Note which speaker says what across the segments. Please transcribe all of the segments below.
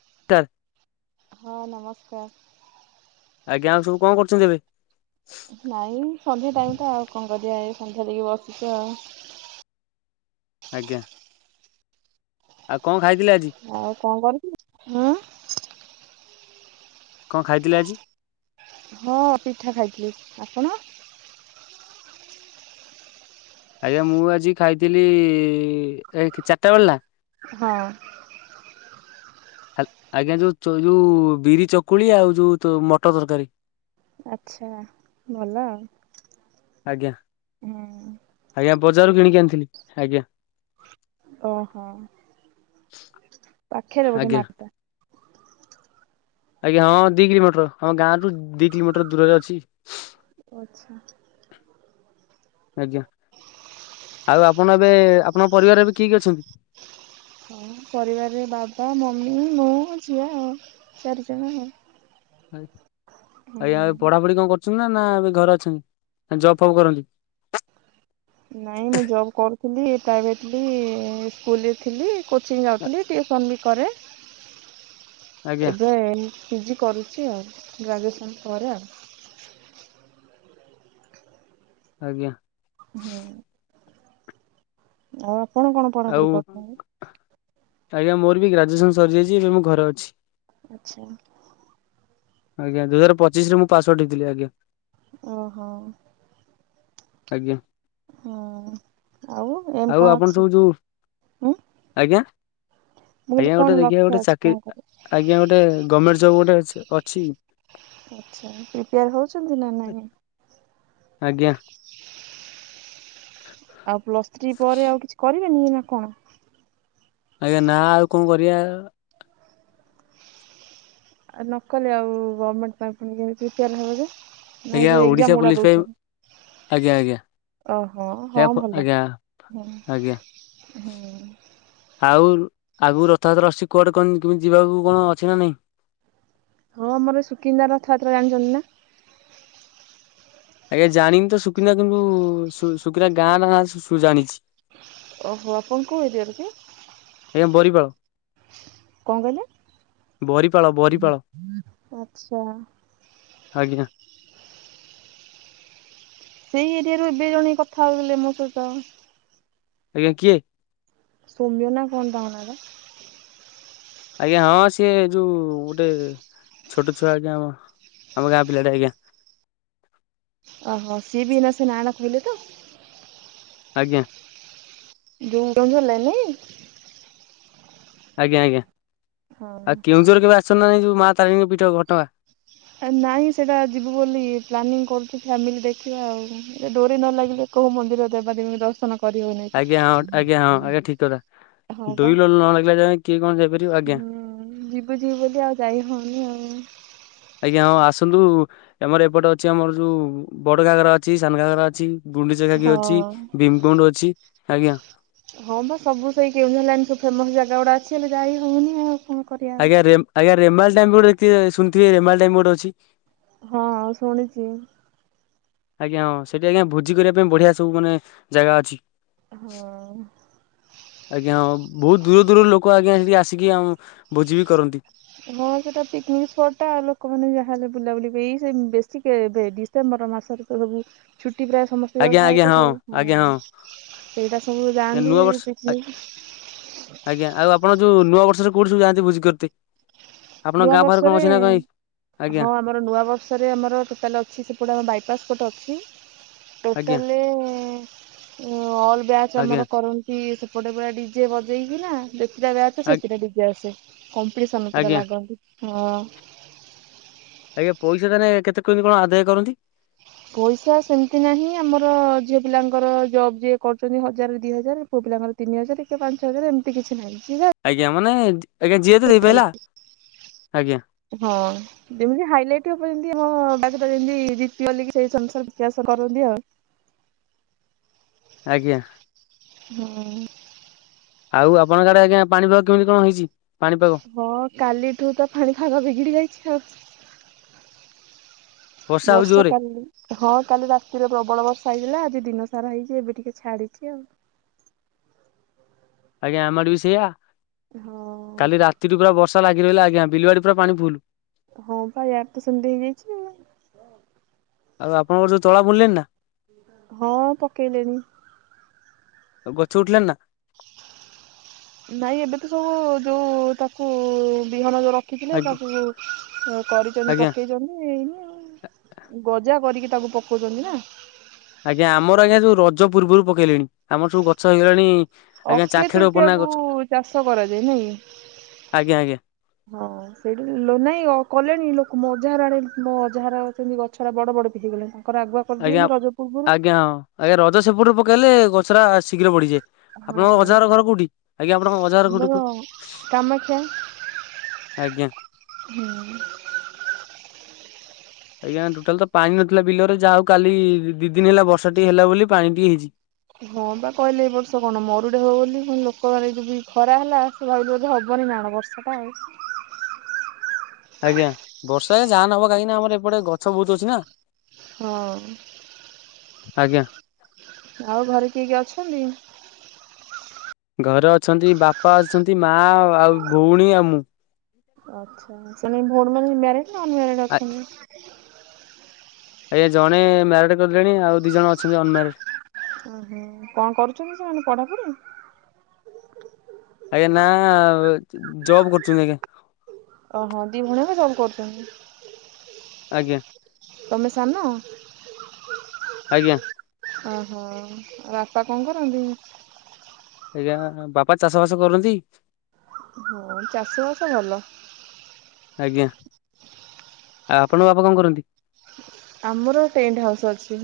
Speaker 1: [unintelligible]
Speaker 2: ହଁ ନମସ୍କାର।
Speaker 1: ଆଜ୍ଞା ଆଉ ସବୁ କଣ କରୁଛନ୍ତି ଏବେ?
Speaker 2: ନାଇଁ ସନ୍ଧ୍ୟା ଟାଇମଟା ଆଉ କଣ କରିବା, ଏ ସନ୍ଧ୍ୟା ଦେଇକି ବସିଛି ଆଉ।
Speaker 1: ଆଜ୍ଞା। ଆଉ କଣ ଖାଇଥିଲେ ଆଜି?
Speaker 2: ଆଉ କଣ କରୁଛୁ, ହୁଁ
Speaker 1: କଣ ଖାଇଥିଲେ ଆଜି?
Speaker 2: ହଁ ପିଠା ଖାଇଥିଲି, ଆପଣ?
Speaker 1: ଆଜ୍ଞା ମୁଁ ଆଜି ଖାଇଥିଲି, ଏକ ଚାରଟା ବେଳେନା?
Speaker 2: ହଁ।
Speaker 1: ଆଜ୍ଞା ଯୋଉ ଯୋଉ ବିରି ଚକୁଳି ଆଉ ଯୋଉ ମଟର ତରକାରୀ।
Speaker 2: ଆଚ୍ଛା ଭଲ ଆଉ।
Speaker 1: ଆଜ୍ଞା
Speaker 2: ହୁଁ
Speaker 1: ଆଜ୍ଞା ବଜାରରୁ କିଣିକି ଆଣିଥିଲି, ଆଜ୍ଞା।
Speaker 2: ଓହୋ ପାଖେରେ ବୋଧେ
Speaker 1: ଆଜ୍ଞା
Speaker 2: ମାରତା।
Speaker 1: ଆଜ୍ଞ ହଁ ଦି କିଲୋମିଟର, ହ ଗାଁଠୁ ଦି କିଲୋମିଟର ଦୂରରେ ଅଛି।
Speaker 2: ଆଚ୍ଛା।
Speaker 1: ଆଜ୍ଞା, ଆଉ ଆପଣ ଏବେ ଆପଣଙ୍କ ପରିବାର ଏବେ କିଏ କିଏ ଅଛନ୍ତି?
Speaker 2: ହଁ ପରିବାରରେ ବାବା, ମମି, ମୁଁ, ଝିଅ ଆଉ ଚାରିଜଣ।
Speaker 1: ଆଜ୍ଞା
Speaker 2: ହୁଁ
Speaker 1: ଏ ପଢାପଢି କଣ କରୁଛନ୍ତି ନା, ନା ଏବେ ଘରେ ଅଛନ୍ତି, ନା ଜବ୍ ଫବ୍ କରନ୍ତି?
Speaker 2: ନାଇଁ ମୁଁ ଜବ୍ କରୁଥିଲି, ପ୍ରାଇଭେଟ ସ୍କୁଲରେ ଥିଲି, କୋଚିଂ ଯାଉଥିଲି। ଟ୍ୟୁସନ ବି କରେ।
Speaker 1: ଆଜ୍ଞା
Speaker 2: ଏବେ ପିଜି କରୁଛି ଆଉ, ଗ୍ରାଜୁଏସନ୍ ପରେ ଆଉ।
Speaker 1: ଆଜ୍ଞା।
Speaker 2: ହୁଁ। ଆଉ ଆପଣ କଣ
Speaker 1: ଆଉ
Speaker 2: ପଢାପଢ଼ି କରୁଛନ୍ତି?
Speaker 1: ଆଜ୍ଞା ମୋର ବି ଗ୍ରାଜୁଏସନ ସରିଯାଇଛି, ଏବେ ମୁଁ ଘରେ ଅଛି।
Speaker 2: ଆଛା।
Speaker 1: ଆଜ୍ଞା ଦୁଇ ହଜାର ପଚିଶରେ ମୁଁ ପାସ ଆଉଟ୍ ହେଇଥିଲି ଆଜ୍ଞା।
Speaker 2: ଅ ହ।
Speaker 1: ଆଜ୍ଞା।
Speaker 2: ହଁ ଆଉ ଏମ କଣ
Speaker 1: ଆପଣ
Speaker 2: ଅଛି?
Speaker 1: ସବୁ ଯୋଉ
Speaker 2: ଉଁ
Speaker 1: ଆଜ୍ଞା
Speaker 2: ମୁଁ କହିଲି
Speaker 1: ଆଜ୍ଞା
Speaker 2: କଣ
Speaker 1: ଗୋଟେ ଦେଖିବା
Speaker 2: ଲକ୍ଷ୍ୟ
Speaker 1: ଗୋଟେ
Speaker 2: ଅଛି କଣ
Speaker 1: ଚାକିରି ଆ
Speaker 2: କରିବେ?
Speaker 1: ଆଜ୍ଞା ଗୋଟେ। ଗମେଣ୍ଟ ଜବ୍ ଗୋଟେ ଅଛି।
Speaker 2: ଆଛା ପ୍ରିପେୟାର ହଉଛନ୍ତି ନା ନାହିଁ?
Speaker 1: ଆଜ୍ଞା।
Speaker 2: ଆଉ ପ୍ଲସ୍ ଥ୍ରୀ ପରେ ଆଉ କିଛି କରିବେନି ନା କଣ?
Speaker 1: ଆଜ୍ଞା ନା ଆଉ କଣ କରିବା।
Speaker 2: ଆ ନ କଲେ ଆଉ ଗମେଣ୍ଟ ପାଇଁ କେମିତି ପ୍ରିପେୟାର ହେବେ ଯେ? ନାଇଁ
Speaker 1: ଆଜ୍ଞା
Speaker 2: ଯୋଉ
Speaker 1: ଓଡିଶା
Speaker 2: ଏକ୍ଜାମ ଗୁଡା
Speaker 1: ପୋଲିସ ପାଇଁ
Speaker 2: ଦଉଚେ।
Speaker 1: ଆଜ୍ଞା ଆଜ୍ଞା
Speaker 2: ଅହ
Speaker 1: ଆଜ୍ଞା
Speaker 2: ହଁ
Speaker 1: ଫ
Speaker 2: ଭଲ
Speaker 1: ଆଜ୍ଞା
Speaker 2: ହୁଁ।
Speaker 1: ଆଜ୍ଞା
Speaker 2: ହୁଁ।
Speaker 1: ଆଉ ଆଗକୁ ରଥଯାତ୍ରା ଆସୁଛି କୁଆଡେ କଣ କେମିତି ଯିବାକୁ କଣ ଅଛି ନା ନାଇଁ?
Speaker 2: ହଁ ଆମର ସୁକିନ୍ଦା ରଥଯାତ୍ରା ଜାଣିଛନ୍ତି ନା?
Speaker 1: ଆଜ୍ଞା ଜାଣିନି ତ ସୁକିନ୍ଦା କିନ୍ତୁ ସୁଖିନା ଗାଁ ନାଁ ସୁ ଜାଣିଛି।
Speaker 2: ଓହୋ ଆପଣ କୋଉ ଏରିଆର କି?
Speaker 1: ଆଜ୍ଞା ବରିପାଳ।
Speaker 2: କଣ କହିଲେ
Speaker 1: ବରିପାଳ ବରିପାଳ
Speaker 2: ଆଛା।
Speaker 1: ଆଜ୍ଞା।
Speaker 2: ସେଇ ଏରିଆରୁ ଏବେ ଜଣେ କଥା ହେଉଥିଲେ ମୋ ସହିତ।
Speaker 1: ଆଜ୍ଞା କିଏ?
Speaker 2: ସୋମ୍ୟ ନା କଣ ତାଙ୍କ ନାଁଟା?
Speaker 1: ଆଜ୍ଞା ହଁ ସିଏ ଯୋଉ ଗୋଟେ ଛୋଟଛୁଆ ଆଜ୍ଞା ଆମ ଆମ ଗାଁ ପିଲାଟେ ଆଜ୍ଞା।
Speaker 2: ଅହ ସିଏ ବି ଏଇନା ସେ ନାଁ ଟା କହିଲେ ତ।
Speaker 1: ଆଜ୍ଞା।
Speaker 2: ଯୋଇଁ କଣ ଗଲାନି?
Speaker 1: ଆଜ୍ଞା ଆଜ୍ଞା ଆଉ
Speaker 2: ହଁ।
Speaker 1: କେଉଁଝର କେବେ ଆସିଛନ୍ତି ନାହିଁ ଯୋଉ ମାଆ ତାରିଣୀଙ୍କ ପୀଠ ଘଟଗାଁ।
Speaker 2: ନାଇଁ ସେଟା ଯିବୁ ବୋଲି ପ୍ଲାନିଂ କରୁଛୁ ଫ୍ୟାମିଲି ଦେଖିବା ଆଉ ଏ ଡୋରି ନ ଲାଗିଲେ। କୋଉ ମନ୍ଦିର ଦେବାଦେବୀ ଦର୍ଶନ କରିହଉନି
Speaker 1: ଆଜ୍ଞା ହଁ ଆଜ୍ଞା ହଁ ଆଜ୍ଞା ଠିକ୍ କଥା
Speaker 2: ହଁ ବା
Speaker 1: ଦୁଇ ଲଲ ନ ଲାଗିଲା ଯା କିଏ କଣ ଯାଇପାରିବ ଆଜ୍ଞା।
Speaker 2: ବୁଝିବି ବୋଲି ଆଉ ଯାଇ ହଉନି ଆଉ।
Speaker 1: ଆଜ୍ଞା ହଁ ଆସନ୍ତୁ ଆମର ଏପଟେ ଅଛି ଆମର ଯୋଉ ବଡ ଘାଗରା ଅଛି ସାନ ଘାଗରା ଅଛି। ଗୁଣ୍ଡିଚାଘାଗି ଅଛି
Speaker 2: ହଁ
Speaker 1: ଭୀମ କୁଣ୍ଡ ଅଛି ଆଜ୍ଞା।
Speaker 2: ହଁ ବା ସବୁ ସେଇ କେଉଁଝର ଲାଇନ ସବୁ ଫେମସ ଯାଗା ଗୁଡା ଅଛି ହେଲେ ଯାଇ ହଉନି ଆଉ। କଣ କରିବା ଆଉ।
Speaker 1: ଆଜ୍ଞା ରେମ୍ ଆଜ୍ଞା ରେମାଳ ଟାଇମ୍ ଗୋଟେ ଅଛି ଶୁଣିଥିବେ ରେମାଲ୍ ଟାଇମ ଗୋଟେ ଅଛି।
Speaker 2: ହଁ ଶୁଣିଛି।
Speaker 1: ଆଜ୍ଞା ହଁ ସେଠି ଆଜ୍ଞା ଭୋଜି କରିବା ପାଇଁ ବଢିଆ ସବୁ ମାନେ ଯାଗା ଅଛି।
Speaker 2: ହଁ।
Speaker 1: ଆଜ୍ଞା ଅମ। ବହୁତ ଦୂର ଦୂରରୁ ଲୋକ ଆଜ୍ଞା ସେଠି ଆସିକି ଆ ଭୋଜି ବି କରନ୍ତି।
Speaker 2: ହଁ ସେଟା ପିକନିକ ସ୍ପଟଟା ଲୋକମାନେ ଯାହା ହେଲେ ବୁଲାବୁଲି ବି ସେ ବେଶୀ କେବେବି ସେପ୍ଟେମ୍ବର ମାସରେ ତ ସବୁ ଛୁଟି ପ୍ରାୟ ସମ। ପୁଅ
Speaker 1: ଆଜ୍ଞା
Speaker 2: ଖାଏ
Speaker 1: ଆଜ୍ଞା
Speaker 2: ତ
Speaker 1: ହଁ
Speaker 2: ସବୁ
Speaker 1: ଆଜ୍ଞା
Speaker 2: ହଁ ସେଇଟା ସବୁ ଯାଆନ୍ତି
Speaker 1: ନୂଆ ବର୍ଷ
Speaker 2: ପିକନିକ।
Speaker 1: ଆଜ୍ଞା ଆପଣ ଯୋଉ ନୂଆ ବର୍ଷରେ କୋଉଠି ସବୁ ଯାଆନ୍ତି ଭୋଜି କରତି? ଆପଣଙ୍କ
Speaker 2: ନୂଆ
Speaker 1: ଗାଁ ପାଖରେ କଣ ଅଛି ନା କାଇଁ ଆଜ୍ଞା।
Speaker 2: ଆମ ନୂଆ ବର୍ଷରେ ଆମର ଟୋଟାଲ ଅଛି ସେପଟେ ଆମ ବାଇପାସ ଗୋଟେ ଅଛି।
Speaker 1: ଆଜ୍ଞା
Speaker 2: ଟୋଟାଲି ଅଲ ବ୍ୟାଚ
Speaker 1: ଆଜ୍ଞା
Speaker 2: ଆମର କର କି ସେପଟେ ପୁରା ଡିଜେ ବଜେଇକିନା ଯେତେଟା ଗାଁ ଅଛି
Speaker 1: ଆ
Speaker 2: ସେତେଟା ଡିଜେ ଆସେ। କମ୍ପିଟିସନ୍ ପୁରା
Speaker 1: ଆଜ୍ଞା
Speaker 2: ଲାଗନ୍ତି ହଁ।
Speaker 1: ଆଜ୍ଞା ପଇସା ତାହେଲେ କେତେ କେମିତି କଣ ଆଦାୟ କରନ୍ତି?
Speaker 2: ପଇସା ସେମତି ନାହିଁ ଆମର ଝିଅ ପିଲାଙ୍କର ଜବ ଯିଏ କରୁଚନ୍ତି ହଜାରେ ଦି ହଜାରେ। ପୁଅ ପିଲାଙ୍କର ତିିନି ହଜାରେ କିଏ ପାଞ୍ଚ ହଜାରେ ଏମିତି କିଛି ନାହିଁ ଯିଏ ଯାହା
Speaker 1: ଆଜ୍ଞା ମାନେ ଆଜ୍ଞା ଯିଏ ଯେତେ ଦେଇପାରିଲା ଆଜ୍ଞା
Speaker 2: ହଁ। ଯେମିତି ହାଇଲାଇଟି ହବ ଯେମତି ଆମ ବାଗଟା ଯେମତି ଜିତି ଗଲି କି ସେଇ ସେ ଆନୁସାର ବିକାଶ କରନ୍ତି ଆଉ।
Speaker 1: ଆଜ୍ଞା।
Speaker 2: ହୁଁ।
Speaker 1: ଆଉ ଆପଣଙ୍କ ଆଡେ ଆଜ୍ଞା ପାଣିପାଗ କେମିତି କଣ ହେଇଚି ପାଣିପାଗ।
Speaker 2: ହଁ କାଲିଠୁ ତ ଫାଣି ଫାଗ ବିଗିଡି ଯାଇଚି ଆଉ।
Speaker 1: ହଉଛି
Speaker 2: ବର୍ଷା
Speaker 1: ଜୋରେ
Speaker 2: କାଲି ହଁ କାଲି ରାତିରେ ପ୍ରବଳ ବର୍ଷା ହେଇଥିଲା ଆଜି ଦିନ ସାରା ହେଇଚି ଏବେ ଟିକେ ଛାଡିଚି ଆଉ।
Speaker 1: ଆଜ୍ଞା ଆମର ଆଡେ ବି ସେଇଆ।
Speaker 2: ହଁ।
Speaker 1: କାଲି ରାତିରୁୁ ପୁରା ବର୍ଷା ଲାଗିରହିଲା ଆଜ୍ଞା ବିଲବାଡି ପୁରା ପାଣି ଫୁଲୁ।
Speaker 2: ହଁ ପା ୟାଡେ ତ ସେମିତି ହେଇଯାଇଚି ଆ
Speaker 1: ଆଉ ଆପଣଙ୍କର ଯୋଉ ତଳା ବୁଣିଲେଣି ନା?
Speaker 2: ହଁ ପକେଇଲେଣି।
Speaker 1: ଆଉ ଗଛ ଉଠିଲାଣ ନା?
Speaker 2: ନାଇଁ ଏବେ ତ ସବୁ ଯୋଉ ତାକୁ ବିହନ ଯୋଉ ର ରଖିଥିଲେ
Speaker 1: ଆଜ୍ଞା
Speaker 2: ତାକୁବି କରିଚନ୍ତି
Speaker 1: ଆଜ୍ଞା
Speaker 2: ପକେଇଚନ୍ତି ଏଇନି ଆଉ। ଗଜା କରିକି ତାକୁ ପକୋଉଚନ୍ତି ନା।
Speaker 1: ଆଜ୍ଞା ଆମର ଆଜ୍ଞା ଯୋଉ ରଜ ପୂର୍ବରୁ ପକେଇଲେଣି ଆମର ସବୁ ଗଛ ହେଇଗଲାଣି। ଆଜ୍ଞା
Speaker 2: ଅକ୍ଷୟ
Speaker 1: ଚାଖେଡେ ଉପର ନା
Speaker 2: ତୃତୀୟାକୁ
Speaker 1: ଗଛ
Speaker 2: ଚାଷ କରାଯାଏ ନୁହେଁକି
Speaker 1: ଆଜ୍ଞା ଆଜ୍ଞା
Speaker 2: ହଁ। ସେଇଠୁ ଲୋ ନାଇଁ ଅ କଲେଣି ଲୋକ ମୋ ଅଜାହର ଆଡେ ମୋ ଅଜାହର ସେମିତି ଗଛରା ବଡବଡ ବି ହେଇଗଲାଣି ତାଙ୍କର ଆଗ
Speaker 1: ଆଜ୍ଞା ଆଜ୍ଞା ହଁ ଆଜ୍ଞା ରଜ ସେପଟରୁ ପକେଇଲେ ଗଛଟା ଶୀଘ୍ର ବଢିଯାଏ। ଆପଣଙ୍କ
Speaker 2: ହଁ।
Speaker 1: ଅଜାହର ଘର କୋଉଠି ଆଜ୍ଞା ଆପଣଙ୍କ ଅଜାହର କୋଉଠି
Speaker 2: ଆମର
Speaker 1: କୁ
Speaker 2: କାମାକ୍ଷା
Speaker 1: ଆଜ୍ଞା।
Speaker 2: ହୁଁ।
Speaker 1: ଆଜ୍ଞା ଟୋଟାଲ ତ ପାଣି ନଥିଲା ବିଲରେ ଯାହା ହୋଉ କାଲି ଦିଦିନି ହେଲା ବର୍ଷାଟିକେ ହେଲା ବୋଲି ପାଣି ଟିକେ ହେଇଚି।
Speaker 2: ହଁ ପା କହିଲେ ଏଇ ବର୍ଷ କଣ ମରୁଡି ହବ ବୋଲି ଲୋକମାନେ ଏ ଯୋଉ ବି ଖରାହେଲା ଭାବିଲେ ବୋଧେ ହବନି ନା କଣ ବର୍ଷାଟା ଆଉ।
Speaker 1: ଆଜ୍ଞା ବର୍ଷା ଆଜ୍ଞା ଯାହା ହେନେ ହବ କାହିଁକିନା ଆମର ଏପଟେ ଗଛ ବୋହୁତ ଅଛିନା।
Speaker 2: ହଁ।
Speaker 1: ଆଜ୍ଞା।
Speaker 2: ଆଉ ଘରେ କିଏ କିଏ ଅଛନ୍ତି?
Speaker 1: ଘରେ ଅଛନ୍ତି ବାପା ଅଛନ୍ତି, ମାଆ ଆଉ ଭୋଉଣୀ ଆଉ ମୁଁ।
Speaker 2: ଆଛା ସେନେ ଭୋଉଣୀ ମାନେ ମ୍ୟାରେଡ୍ ନା ଅନମ୍ୟାରେଡ
Speaker 1: ଆ
Speaker 2: ଅଛନ୍ତି।
Speaker 1: ଆଜ୍ଞା ଜଣେ ମ୍ୟାରିଡ଼୍ କରିିଲେଣି ଆଉ ଦିଇଜଣ ଅଛନ୍ତି ଅନମ୍ୟାରେଡ଼।
Speaker 2: ଓହୋ କଣ କରୁଚନ୍ତି ସେମାନେ ପଢାପଢି?
Speaker 1: ଆଜ୍ଞା ନା ଏ ଜ ଜବ୍ କରୁଚନ୍ତି ଆଜ୍ଞା।
Speaker 2: ଓହୋ ଦି ଭୋଉଣୀ ଆକ ଜବ କରୁଚନ୍ତି।
Speaker 1: ଆଜ୍ଞା।
Speaker 2: ତମେ ସାନ
Speaker 1: ଆଜ୍ଞା।
Speaker 2: ଓହୋ ଆଉ ବାପା କଣ କରନ୍ତି?
Speaker 1: ଆଜ୍ଞା ବାପା ଚାଷ ବାସ କରନ୍ତି।
Speaker 2: ହଁ ଚାଷୀ ବାସ ଭଲ।
Speaker 1: ଆଜ୍ଞା ଆଉ ଆପଣଙ୍କ ବାପା କଣ କରନ୍ତି।
Speaker 2: ଆମର ଟେଣ୍ଟ ହାଉସ୍ ଅଛି।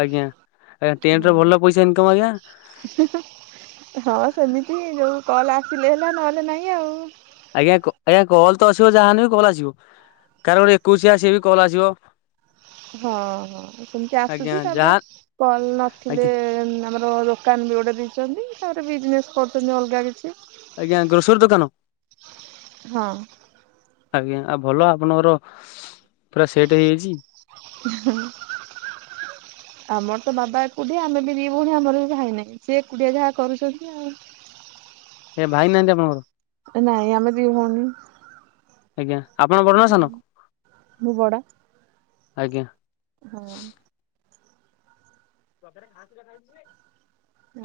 Speaker 1: ଆଜ୍ଞା ଆଜ୍ଞା ଟେଣ୍ଟର
Speaker 2: ହଁ
Speaker 1: ଭଲ ପଇସା ଇନକମ୍ ଆଜ୍ଞା।
Speaker 2: ହଁ ସେମିତି ଯୋଉ କଲ ଆସିଲେ ହେଲା ନ ହେଲେ ନାଇଁ ଆଉ।
Speaker 1: ଆଜ୍ଞା କ ଆଜ୍ଞା କଲ ତ ଆସିବ ଯାହା ହେନେ ବି କଲ ଆସିବ। କହାର ଗୋଟେ ଏକୋଇଶିଆ ସିଏ ବି କଲ ଆସିବ।
Speaker 2: ହଁ ହଁ ସେମିତି
Speaker 1: ଆଜ୍ଞା
Speaker 2: ଆସୁଛି ତାପରେ
Speaker 1: ଯାହା
Speaker 2: କଲ ନଥିଲେ
Speaker 1: ଆଜ୍ଞା
Speaker 2: ଆମର ତ ଦୋକାନ ବି ଗୋଟେ ଦେଇଛନ୍ତି ତାପରେ ବିଜନେସ୍ କରୁଛନ୍ତି ଅଲଗା କିଛି।
Speaker 1: ଆଜ୍ଞା ଗ୍ରୋସରୀ ଦୋକାନ।
Speaker 2: ହଁ।
Speaker 1: ଆଜ୍ଞା ଆଉ ଭଲ ଆପଣଙ୍କର ପୁରା ସେଟ୍ ହେଇଯାଇଛି।
Speaker 2: [unintelligible] ଆମର ତ ବାବା ଏକୁଟିଆ ଆମେ ବି ଦି ଭଉଣୀ ଆମର ବି ଭାଇନାହିଁ ସେ ଏକୁଟିଆ ଯାହା କରୁଛନ୍ତି ଆଉ।
Speaker 1: ଏ ଭାଇ ନାହାନ୍ତି ଆପଣଙ୍କର?
Speaker 2: ନାଇଁ ଆମେ ଦି ଭଉଣୀ।
Speaker 1: ଆଜ୍ଞା ଆପଣ ବଡ ନା ସାନ?
Speaker 2: ମୁଁ ବଡ
Speaker 1: ଆଜ୍ଞା।
Speaker 2: ହଁ।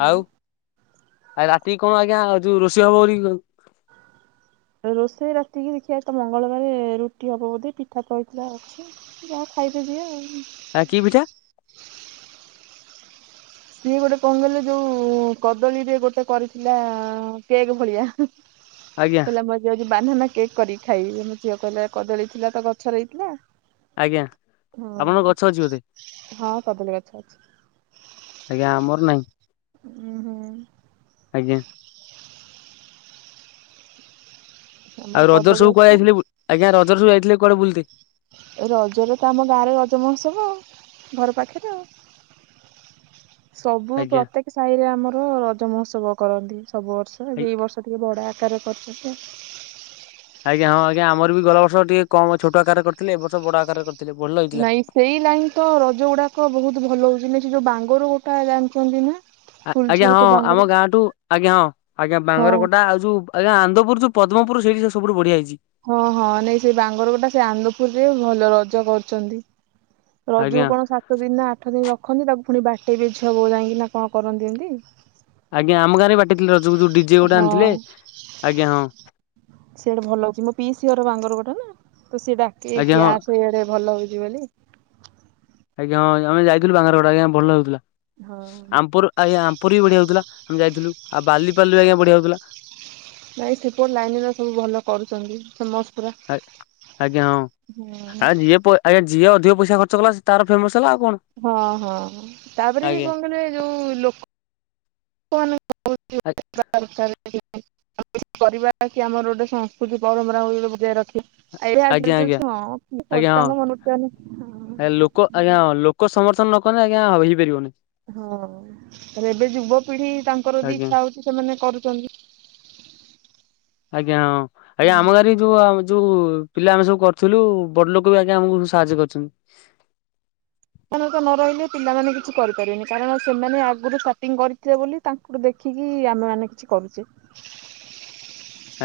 Speaker 1: ଆଉ ଆ ରାତି କଣ ଆଜ୍ଞା ଯୋଉ ରୋଷେଇ ହବ ବୋଲି
Speaker 2: ରୋଷେଇ ରାତିକି ଦେଖିବା ଆଜି ତ ମଙ୍ଗଳବାରେ ରୁଟି ହବ ବୋଧେ ପିଠା ତ ହେଇଥିଲା ଅଛି। ଯାହା ଖାଇବ ଯିଏ ଆଉ।
Speaker 1: ଆ କି ପିଠା?
Speaker 2: ସିଏ ଗୋଟେ କଁ କହଲେ ଯୋଉ କଦଳୀରେ ଗୋଟେ କରିଥିଲା କେକ୍ ଭଳିଆ।
Speaker 1: ଆଜ୍ଞା।
Speaker 2: ମୁଁ ଆଜି ଯାଉଛି ବାନାନା କେକ୍ କରିକି ଖାଇବି ମୋ ଝିଅ କହିଲା କଦଳୀ ଥିଲା ତ ଗଛରେ ହେଇଥିଲା।
Speaker 1: ଆଜ୍ଞା ଆପଣଙ୍କ ଗଛ ଅଛି ବୋଧେ
Speaker 2: ହଁ ହଁ କଦଳୀ ଗଛ ଅଛି।
Speaker 1: ଆଜ୍ଞା ଆମର ନାହିଁ।
Speaker 2: ଉୁଁ ହୁଁ।
Speaker 1: ଆଜ୍ଞା।
Speaker 2: ଆମର
Speaker 1: ଆଉ ରଜରେ
Speaker 2: କଦଳୀ
Speaker 1: ସବୁ କୁଆଡେ
Speaker 2: ଅଛି।
Speaker 1: ଯାଇଥିଲେ ବୁ ଆଜ୍ଞା ରଜରେ ସବୁ ଯାଇଥିଲେ କୁଆଡେ ବୁଲତେ?
Speaker 2: ଏ ରଜରେ ତ ଆମ ଗାଁରେ ରଜ ମହୋତ୍ସବ ଆଉ ଘର ପାଖରେ ଆଉ। ସବୁ
Speaker 1: ଆଜ୍ଞା।
Speaker 2: ପ୍ରତ୍ୟେକ ସାହିରେ ଆମର ରଜ ମହୋତ୍ସବ। କରନ୍ତି ସବୁ ବର୍ଷ
Speaker 1: ଆଜ୍ଞା
Speaker 2: ଏବେ ଏଇ ବର୍ଷ ଟିକେ ବଡ ଆକାରରେ କରିଛନ୍ତି ଆଉ।
Speaker 1: ଆଜ୍ଞା ହଁ ଆଜ୍ଞା ଆମର ବି ଗଲା ବର୍ଷ ଟିକେ କମ ଛୋଟ ଆକାରରେ କରିଥିଲେ ଏ ବର୍ଷ ବଡ ଆକାରରେ କରିଥିଲେ ଭଲ ହେଇଥିଲା।
Speaker 2: ନାଇଁ ସେଇ ଲାଇନ୍ ତ ରଜ ଗୁଡାକ ବହୁତ ଭଲ ହଉଛି ନା ସେ ଯୋଉ ବାଙ୍ଗର ଗୋଟା ଜାଣିଛନ୍ତି ନା?
Speaker 1: ଆ ଆଜ୍ଞା
Speaker 2: ଫୁଲଝର
Speaker 1: ହଁ
Speaker 2: ଯୋଉ ବାଙ୍ଗର
Speaker 1: ଆମ ଗାଁଠୁ ଆଜ୍ଞା ହଁ ଆଜ୍ଞା
Speaker 2: ହଁ
Speaker 1: ବାଙ୍ଗର କୋଟା ଆଉ ଯୋଉ ଆଜ୍ଞା ଆନ୍ଦପୁର ଯୋଉ ପଦ୍ମପୁର ସେଇଠି ସେ ସବୁଠୁ ବଢିଆ ହେଇଛି।
Speaker 2: ହଁ ହଁ ନାଇ ସେ ବାଙ୍ଗର ଗୋଟା ସେ ଆନ୍ଦପୁରରେ ଭଲ ରଜ କରୁଛନ୍ତି। ରଜକୁ
Speaker 1: ଆଜ୍ଞା।
Speaker 2: କଣ ସାତ ଦିନ ନା ଆଠ ଦିନ ରଖନ୍ତି ତାକୁ ଫୁଣି ବାଟେଇବେ ଛୁଆ ବୋଉ ଯାଇକି ନା କଣ କରନ୍ତି ଏମିତି?
Speaker 1: ଆଜ୍ଞା ଆମ ଗାଁରେ ବାଟିଥିଲେ ରଜକୁ ଯୋଉ ଡିଜେ ଗୋଟେ ଆଣିଥିଲେ
Speaker 2: ହଁ
Speaker 1: ଆଜ୍ଞା ହଁ।
Speaker 2: ସିଆଡେ ଭଲ ହଉଛି ମୋ ପିଇସି ଘର ବାଙ୍ଗର ଗୋଟା ନା ତ ସିଏ ଡାକିବେ
Speaker 1: ଆଜ୍ଞା
Speaker 2: କି
Speaker 1: ହଁ।
Speaker 2: ଆସେ ଆଡେ ଭଲ ହଉଛି ବୋଲି।
Speaker 1: ଆଜ୍ଞା ହଁ ଆମେ ଯାଇଥିଲୁ ବାଙ୍ଗର ଗଡା ଆଜ୍ଞା ଭଲ ଲଗୁଥିଲା
Speaker 2: ହଁ
Speaker 1: ଆମପୁର ଆଜ୍ଞା ଆ ଉପରେ ବି ବଢିଆ ହଉଥିଲା ଆମେ ଯାଇଥିଲୁ ଆଉ ବାଲିପାଲିରେ ଆଜ୍ଞା ବଢିଆ ହଉଥିଲା।
Speaker 2: ନାଇଁ ସେପୋଟ ଲାଇନ ଗୁରା ସବୁ ଭଲ କରୁଛନ୍ତି ସମସ୍
Speaker 1: ଆ ଆଜ୍ଞା ହଁ ଆ ଯିଏ ପ ଆଜ୍ଞା ଯିଏ ଅଧିକ ପଇସା ଖର୍ଚ୍ଚକଲା ତାର ଫେମସ ହେଲା ଆଉ କଣ।
Speaker 2: ହଁ ହଁ ହଁ ତାପରେ ବି
Speaker 1: ଆଜ୍ଞା।
Speaker 2: କଣ କହଲେ ଯୋଉ ଲୋକ [inaudible] କରିବା କି ଆମର ଗୋଟେ ସଂସ୍କୃତି ପରମ୍ପରା ବୋଲି ବଜାଇ ରଖିବା। ଏଇରେ ଆଜି
Speaker 1: ଆଜ୍ଞା
Speaker 2: କାଲି ଯୋଉ
Speaker 1: ଆଜ୍ଞା
Speaker 2: ଛୁଆଁ କିଏ କରୁ
Speaker 1: ଆଜ୍ଞା ହଁ
Speaker 2: ତାଙ୍କ ମନ ରଖତେ ହେଲେ ହଁ।
Speaker 1: ଏ
Speaker 2: [unintelligible]
Speaker 1: ଲୋକ ଆଜ୍ଞା ହଁ ଲୋକ ସମର୍ଥନ ନ କଲେ ଆଜ୍ଞା ହେଇପାରିବନି।
Speaker 2: ହଁ ତାହେଲେ ଏବେ ଯୁବପିଢି ତାଙ୍କର ବି
Speaker 1: ଆଜ୍ଞା
Speaker 2: ଇଚ୍ଛା ହଉଛି ସେମାନେ କରୁଚ୍ଛନ୍ତି।
Speaker 1: ଆଜ୍ଞା ହଁ ଆଜ୍ଞା ଆମ
Speaker 2: ହୁଁ।
Speaker 1: ଗାଁରେ ଯୁ ଆମେ ଯୁ ପିଲା ଆମେ ସବୁ କରିୁଥିଲୁ ବଡ ଲୋକ ବି ଆଜ୍ଞା ଆମକୁୁ ସାହାଯ୍ୟ କରିଛନ୍ତି।
Speaker 2: ପଣତ ନ ରହିଲେ ପିଲାମାନେ କିଛି କରିପାରିବେନି କାରଣ ସେମାନେ ଆଗରୁ ସପିଂ କରିଥିଲେ ବୋଲି ତାଙ୍କୁ ଠୁ ଦେଖିକି ଆମେ ମାନେ କିଛି କରୁଛେ।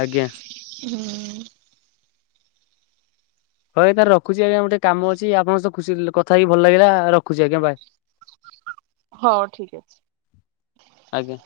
Speaker 1: ଆଜ୍ଞା।
Speaker 2: ହୁଁ।
Speaker 1: ହଏ ତାର ରଖୁଛି ଆଜ୍ଞା ଗୋଟେ କାମ ଅଛି ଆପଣଙ୍କ ଖୁସି କଥା ହେଇ ଭଲ ଲାଗିଲା ରଖୁଛି ଆଜ୍ଞା ବାଏ।
Speaker 2: ହଁ ଠିକ ଅଛି।
Speaker 1: ଆଜ୍ଞା।